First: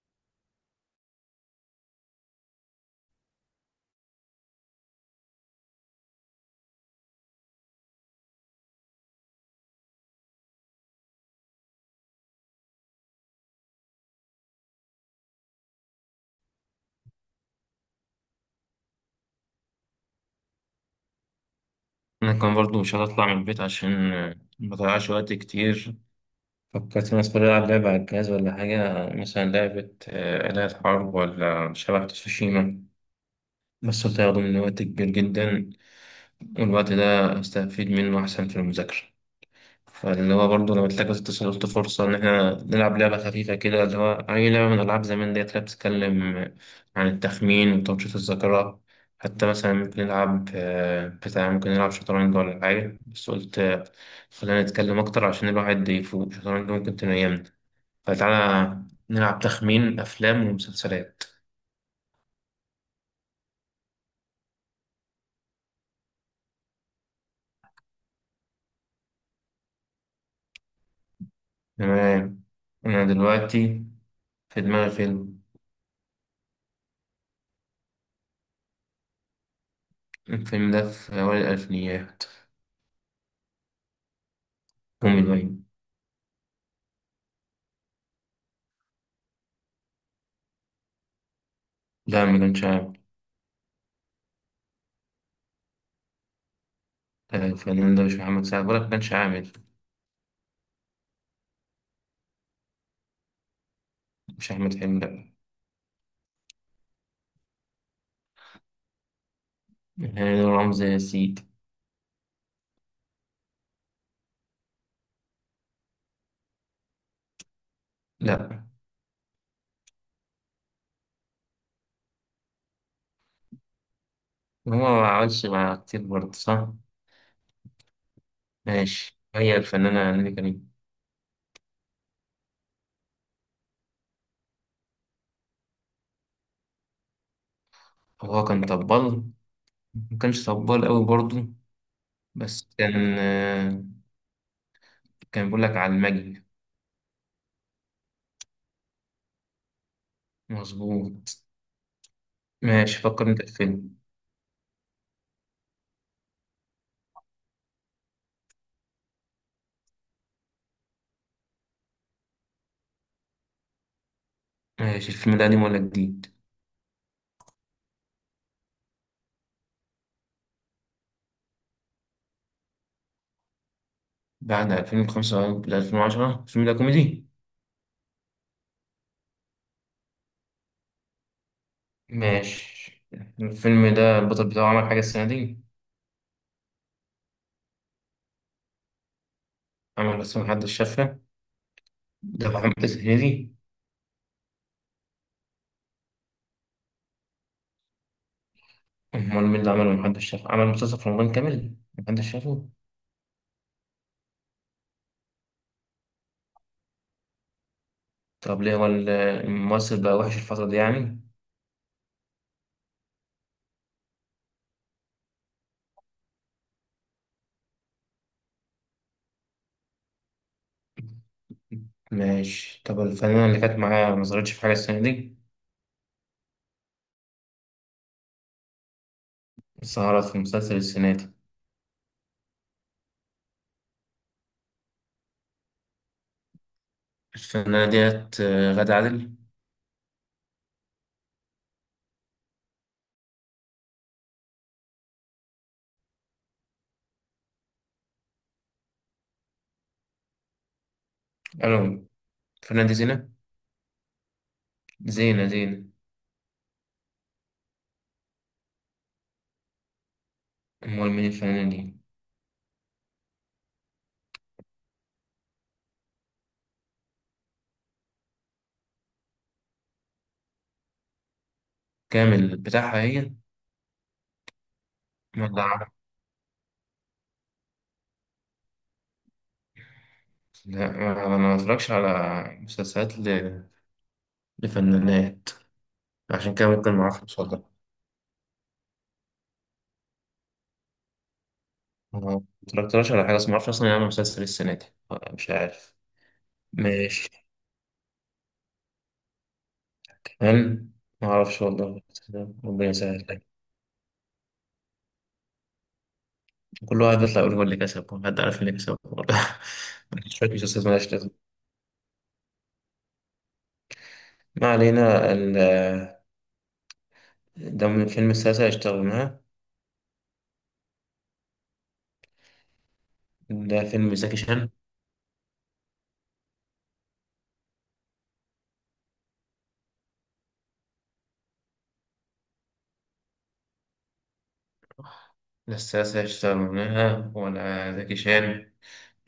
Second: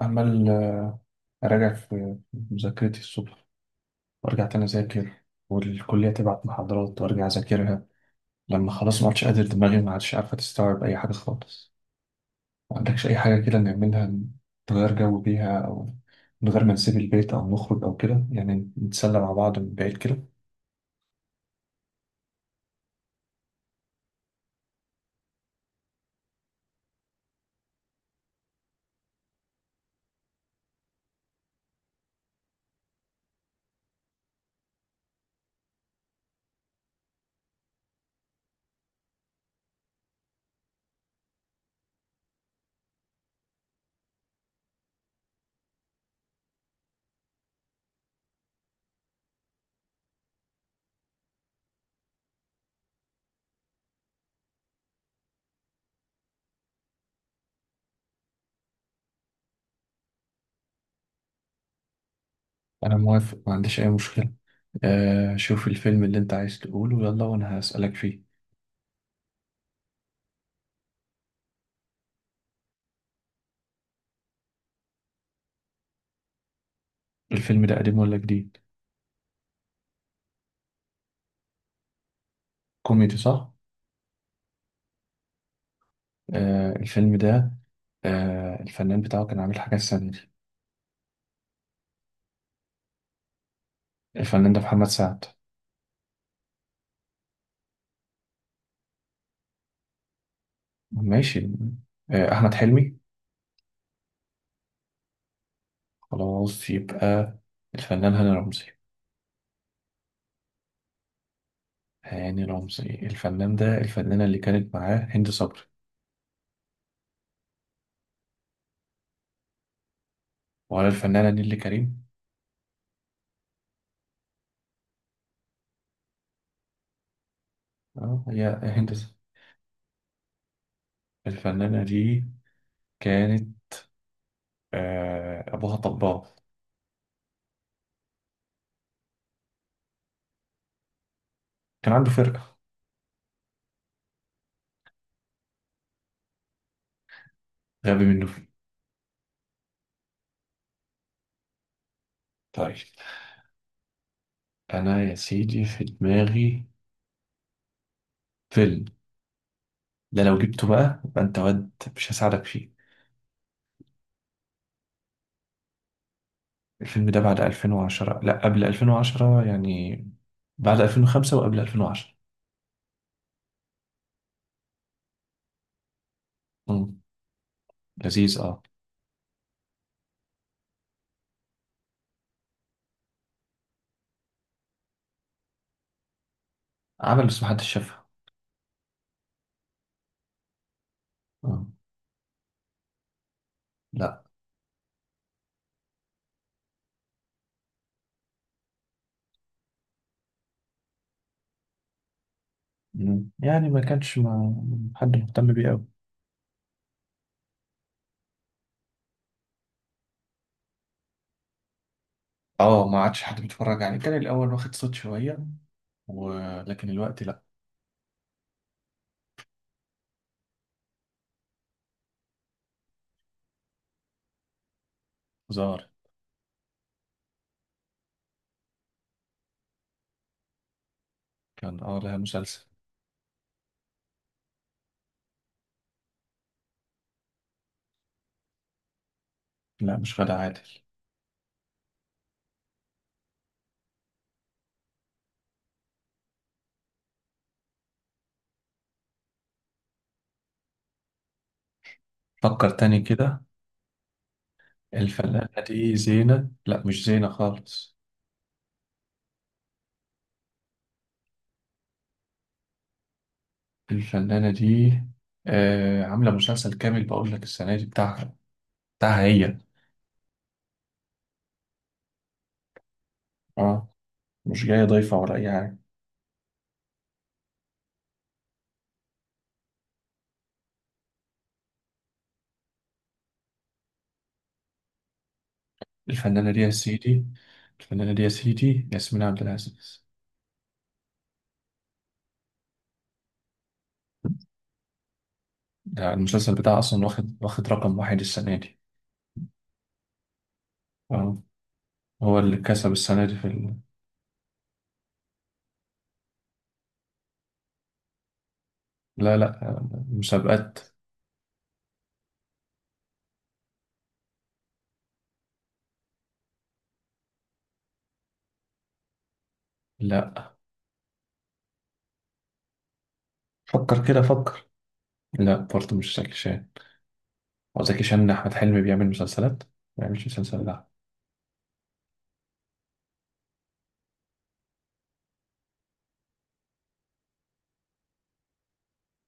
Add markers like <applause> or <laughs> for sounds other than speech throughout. عمال أراجع في مذاكرتي الصبح، وأرجع تاني أذاكر، والكلية تبعت محاضرات وأرجع أذاكرها. لما خلاص ما عادش قادر، دماغي ما عادش عارفة تستوعب أي حاجة خالص، ما عندكش أي حاجة كده نعملها، نغير جو بيها أو من غير ما نسيب البيت أو نخرج أو كده، يعني نتسلى مع بعض من بعيد كده. أنا كان برضو مش هطلع من البيت عشان ما أضيعش وقت كتير. فكرت الناس كلها ألعب لعبة على الجهاز ولا حاجة، مثلا لعبة آلهة حرب ولا شبح تسوشيما، بس هتاخد مني وقت كبير جدا، والوقت ده أستفيد منه أحسن في المذاكرة. فاللي هو برضه لما تلاقي اتصل قلت فرصة إن إحنا نلعب لعبة خفيفة كده، اللي هو أي لعبة من ألعاب زمان ديت اللي بتتكلم عن التخمين وتنشيط الذاكرة. حتى مثلا ممكن نلعب آه، بتاع ممكن نلعب شطرنج ولا حاجة، بس قلت خلينا نتكلم أكتر عشان الواحد يفوق، شطرنج ممكن تنيمنا. فتعالى نلعب تخمين أفلام ومسلسلات. أنا موافق، ما عنديش أي مشكلة. آه، شوف الفيلم اللي أنت عايز تقوله يلا وأنا هسألك فيه. تمام. أنا دلوقتي في دماغي فيلم. الفيلم ده قديم ولا جديد؟ الفيلم ده في أوائل الألفينيات. كوميدي صح؟ كوميدي. آه الفيلم ده، آه الفنان بتاعه كان عامل حاجة السنة دي. لا ما كانش. الفنان ده محمد سعد. الفنان ده مش محمد سعد ولا كان عامل. ماشي. أحمد حلمي. مش أحمد حلمي، لأ. خلاص، يبقى الفنان هاني رمزي. هاني رمزي يا سيدي. هاني رمزي الفنان ده، الفنانة اللي كانت معاه هند صبري، لأ، ولا الفنانة نيللي كريم. هو ما عملش مع كتير برضه، صح؟ اه، هي هند صبري. ماشي، هي الفنانة نيلي كريم. الفنانة دي كانت، أبوها طباخ. هو كان طبال، ما كانش طبال أوي برضه، كان عنده فرقة. بس كان كان بيقول لك على المجد. غبي منه فيه. مظبوط. طيب. ماشي، فكر أنت في فيلم. أنا يا سيدي في دماغي فيلم، ده لو جبته بقى يبقى أنت واد. مش هساعدك فيه. ماشي، الفيلم ده قديم ولا جديد؟ الفيلم ده بعد 2010 لا قبل 2010، يعني بعد 2005 وقبل 2010. بعد 2005 ل 2010، الفيلم ده امم كوميدي؟ لذيذ اه. ماشي، الفيلم ده البطل بتاعه عمل حاجة السنة دي؟ عمل بس محدش شافها. عمل بس محدش شافها. امم ده محمد الزهيري. لا. امال مين اللي عمله محدش شافه، عمل مسلسل في رمضان كامل محدش شافه؟ يعني ما كانش ما حد مهتم بيه قوي. طب ليه هو الممثل بقى وحش الفترة دي يعني؟ اه، ما عادش حد بيتفرج عليه. كان الاول واخد صوت شويه، ولكن الوقت لا. ماشي، طب الفنانة اللي كانت معاه ما ظهرتش في حاجة السنة دي؟ ظاهر. ظهرت في مسلسل السنة دي. كان اه لها مسلسل. الفنانة ديت غادة عادل؟ لا، مش غادة عادل. ألو. فكر الفنانة دي تاني زينة. كده. زينة الفنانة زينة دي زينة؟ لا، مش زينة خالص. أمال مين الفنانة دي؟ الفنانة دي آه عاملة مسلسل كامل، بقول لك السنة دي بتاعها، بتاعها هي. كامل بتاعها هي. اه، مش جاية ضيفة ولا ما أي ده حاجة. عارف. لا أنا ما بتفرجش على مسلسلات لفنانات، الفنانة عشان دي كده يا ممكن ما أعرفش، سيدي، اتفضل. الفنانة دي يا سيدي ياسمين عبد العزيز. ما اتفرجتلاش على حاجة، بس ما اعرفش اصلا يعمل مسلسل السنة دي. مش عارف. ده المسلسل بتاعه أصلا واخد ماشي. واخد رقم واحد السنة دي. هل ما اه، اعرفش والله. هو اللي ربنا كسب السنة يسهل. دي في ال... كل واحد بيطلع يقول هو اللي كسب، هو حد عارف اللي كسب لا والله؟ لا، <laughs> شوية مسابقات. مسلسلات مالهاش لازمة. ما علينا. ده من فيلم السلاسل اشتغلناها. لا، ده فكر فيلم كده زكي فكر. شان. لا برضه مش زكي شان. هو زكي شان أحمد حلمي بيعمل مسلسلات؟ ما بيعملش مسلسل، لا. ده السلاسل اشتغلناها ولا زكي شان؟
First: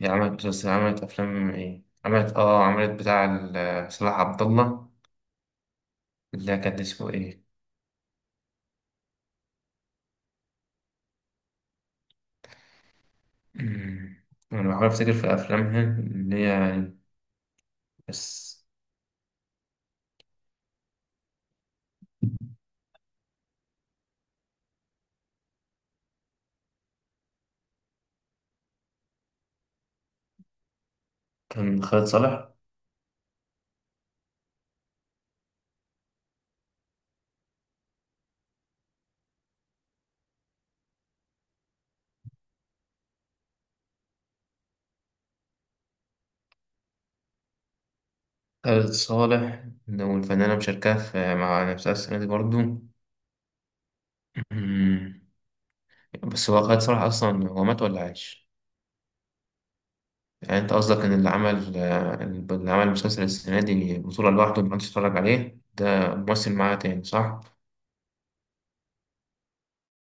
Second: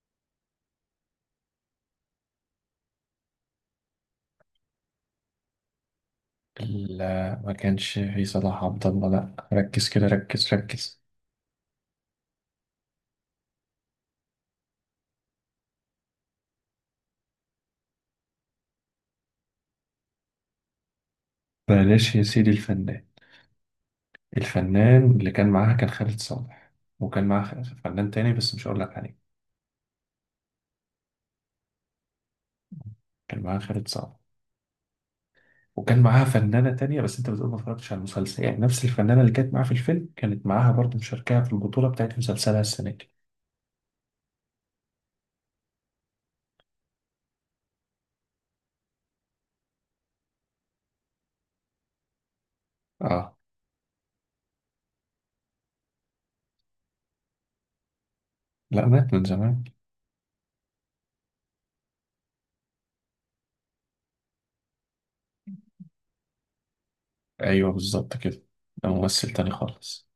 هي عملت مسلسل، عملت أفلام إيه؟ عملت آه، عملت بتاع صلاح عبد الله، اللي كان اسمه لا، إيه؟ ما كانش في صلاح عبد الله. لا ركز كده، ركز ركز. أمم. أنا بحاول أفتكر في أفلامها اللي هي يعني، بس. بلاش يا سيدي. الفنان، الفنان اللي كان معاها كان خالد صالح، وكان معاها فنان تاني بس مش هقول لك عليه. كان خالد صالح. كان معاها خالد صالح، وكان معاها فنانة تانية، بس انت بتقول ما اتفرجتش على المسلسل. يعني نفس الفنانة اللي كانت معاها في الفيلم كانت معاها برضه مشاركة في البطولة بتاعت مسلسلها السنة دي. خالد صالح، لو الفنانة مشاركة في مع نفسها السنة دي برضو. اه. أمم. بس هو خالد صالح أصلا هو مات ولا عايش؟ لا، مات من زمان. يعني أنت قصدك إن اللي عمل اللي عمل مسلسل السنة دي بطولة لوحده محدش اتفرج عليه، ده ممثل معاه تاني، صح؟ ايوه بالظبط كده. ده ممثل تاني خالص.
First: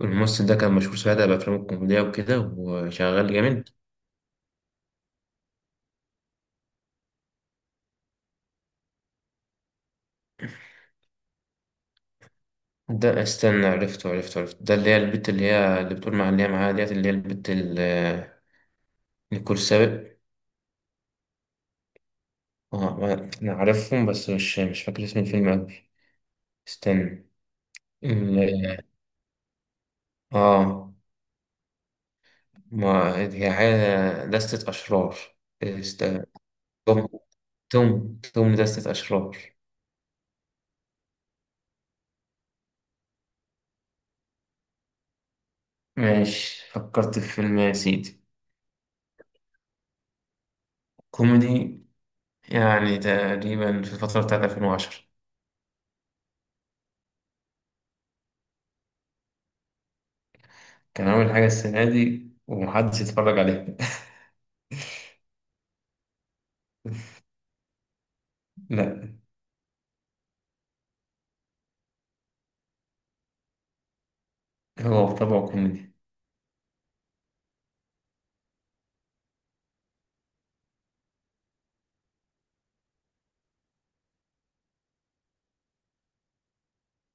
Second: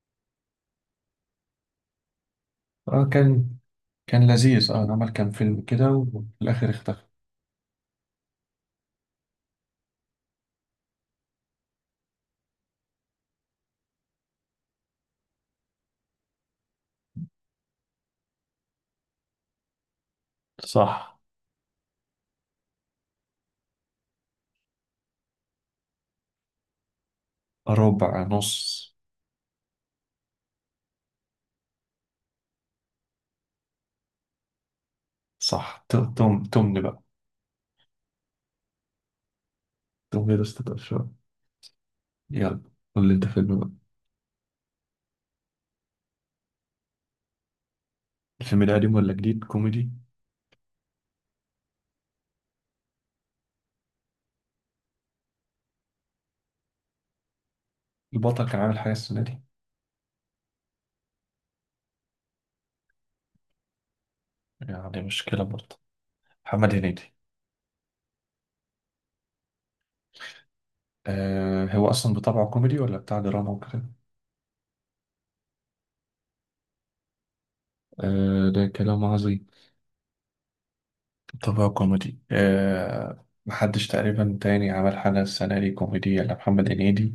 الممثل ده كان مشهور ساعتها بأفلامه الكوميدية وكده اه وشغال كان، جامد. كان لذيذ اه. عمل كام فيلم كده وفي الاخر اختفى. ده استنى، عرفته. ده اللي هي البت، اللي هي اللي بتقول مع اللي هي معاها ديت، اللي هي البت نيكول سابق. صح. اه انا عارفهم، بس مش فاكر اسم الفيلم اوي. استنى. ربع ال- نص. اه، ما هي حاجة دستة أشرار. صح، است... تم تم تمن بقى. توم. توم دستة أشرار. تمن ده استطاع شوية. يلا، قول لي انت فيلم بقى. ماشي فكرت في فيلم يا سيدي. الفيلم ده قديم ولا جديد؟ كوميدي؟ كوميدي، يعني تقريبا في الفترة بتاعت 2010. البطل كان عامل حاجة السنة دي؟ كان عامل حاجة السنة دي ومحدش يتفرج عليها. يعني مشكلة برضه. محمد هنيدي. <laughs> لا. آه هو أصلا بطبعه كوميدي ولا بتاع دراما وكده؟ هو بطبعه كوميدي. آه ده كلام عظيم، بطبعه كوميدي. آه، محدش تقريبا تاني عمل حاجة السنة دي كوميدي إلا محمد هنيدي.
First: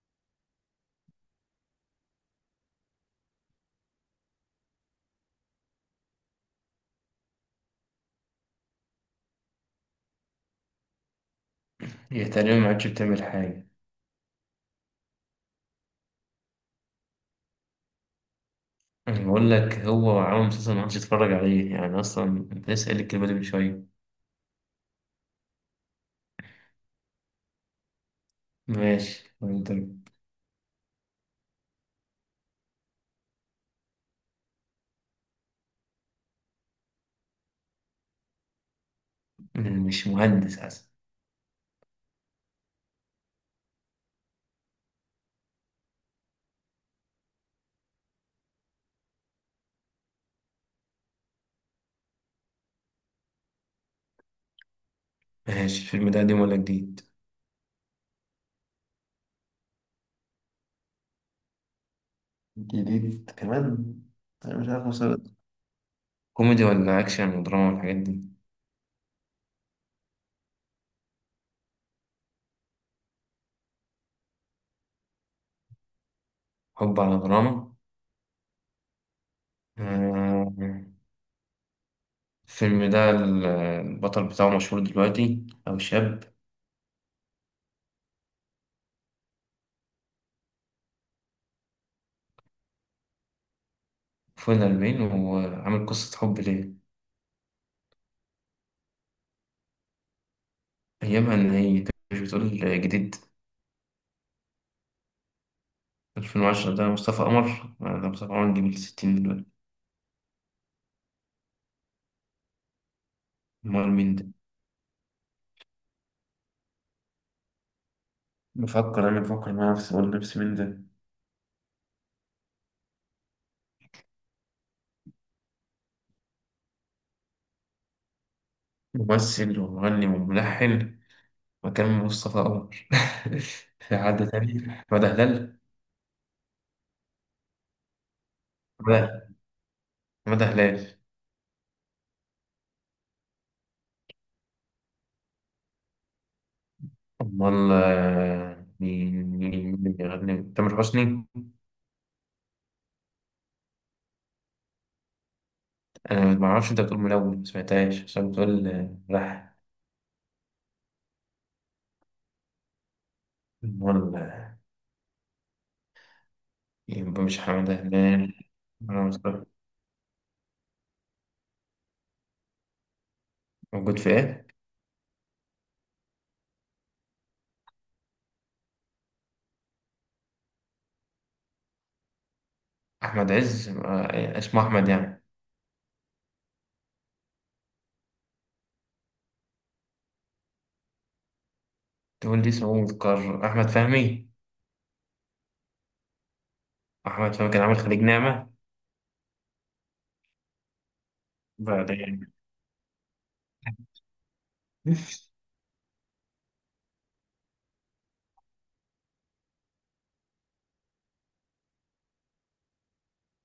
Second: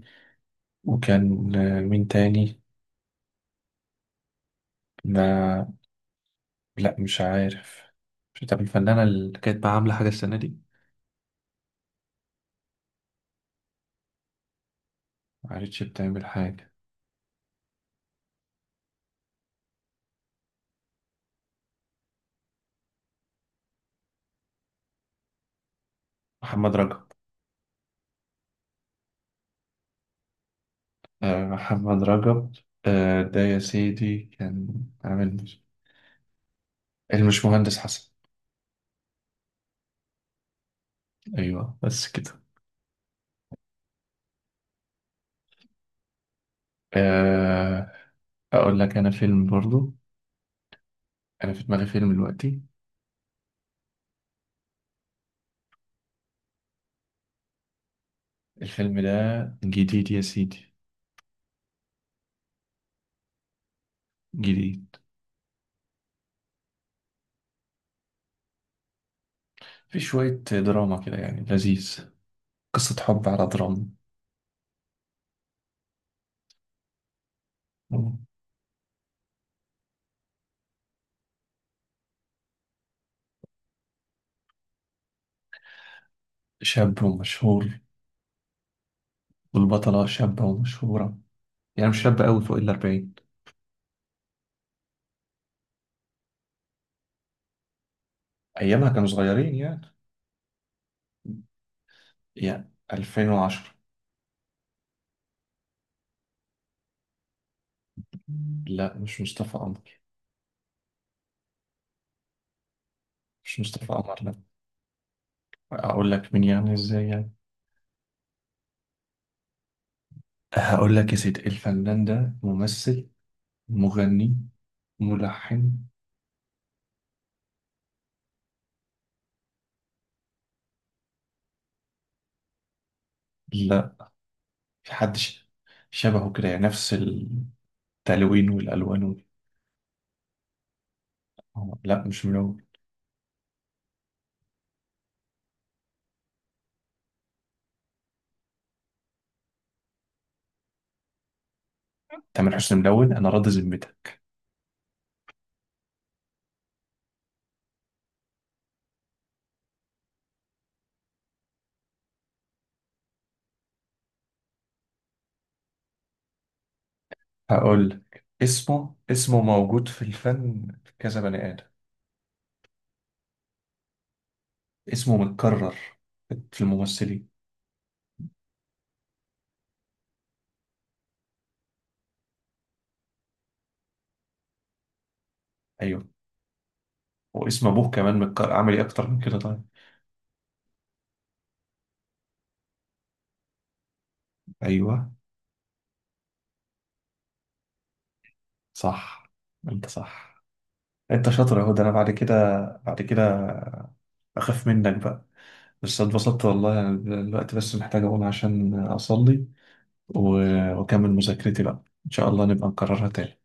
وكان آه مين تاني؟ ما، لا مش عارف. مش، طب الفنانة اللي كانت بقى عاملة حاجة السنة دي؟ هي تقريبا ما عادش بتعمل حاجة. معرفتش بتعمل حاجة. أنا بقول لك هو عامل مسلسل ما عادش تتفرج عليه يعني أصلا. أنت لسه قايل الكلمة دي من شوية. محمد رجب. ماشي. وأنت؟ محمد رجب. آه، ده يا سيدي كان عامل المش مهندس حسن. مش مهندس أصلا. أيوه بس كده. آه، أقول لك أنا فيلم برضو. أنا في دماغي فيلم دلوقتي. ماشي، الفيلم ده قديم ولا جديد؟ الفيلم ده جديد يا سيدي، جديد كمان. أنا مش عارف جديد. مسلسل، كوميدي ولا أكشن ودراما والحاجات دي؟ في شوية دراما كده يعني لذيذ. قصة حب على دراما. حب على دراما. آه، الفيلم ده البطل بتاعه مشهور دلوقتي أو شاب؟ شاب ومشهور، والبطلة شابة ومشهورة، يعني مش شابة أوي، فوق الأربعين. فوق الأربعين وعامل قصة حب ليه؟ أيامها كانوا صغيرين يعني، أيامها، إن هي أنت مش بتقول يعني جديد؟ 2010. 2010 ده مصطفى قمر. ده مصطفى قمر جميل لا 60 مش دلوقتي. مصطفى قمر، مش أمال مصطفى مين ده؟ قمر. لا، اقول لك مين يعني؟ ازاي يعني. بفكر، أنا بفكر مع نفسي أقول نفسي مين ده؟ هقول لك يا سيدي، الفنان ده ممثل، مغني، ملحن. ممثل ومغني وملحن؟ مكان مصطفى قمر. <laughs> لا. في حد تاني؟ في مدى حد هلال؟ شبهه كده، يعني نفس التلوين والالوان وال... مدى، مدى هلال. آه، لا مش ملون. أمال مين بيغني؟ تامر حسني؟ تامر حسني ملون انا؟ راضي ذمتك. أنا ما أعرفش، أنت بتقول ملون ما سمعتهاش عشان بتقول ملحن. أمال يبقى مش حمادة هقول لك هلال. اسمه، ولا اسمه مصطفى. موجود في الفن في كذا بني ادم. موجود في إيه؟ اسمه متكرر في الممثلين. أحمد عز. اسمه أحمد يعني. ايوه. واسم ابوه كمان متكرر، اعمل ايه اكتر من كده؟ طيب. تقول لي اسمه مذكر، أحمد فهمي. ايوه. أحمد فهمي كان عامل خليج نعمة. صح، انت صح، انت شاطر. اهو ده بعد انا بعد يعني. كده. بعد كده اخاف منك بقى، بس اتبسطت والله انا. دلوقتي بس محتاج اقوم عشان اصلي، واكمل مذاكرتي بقى. ان شاء الله نبقى نكررها تاني.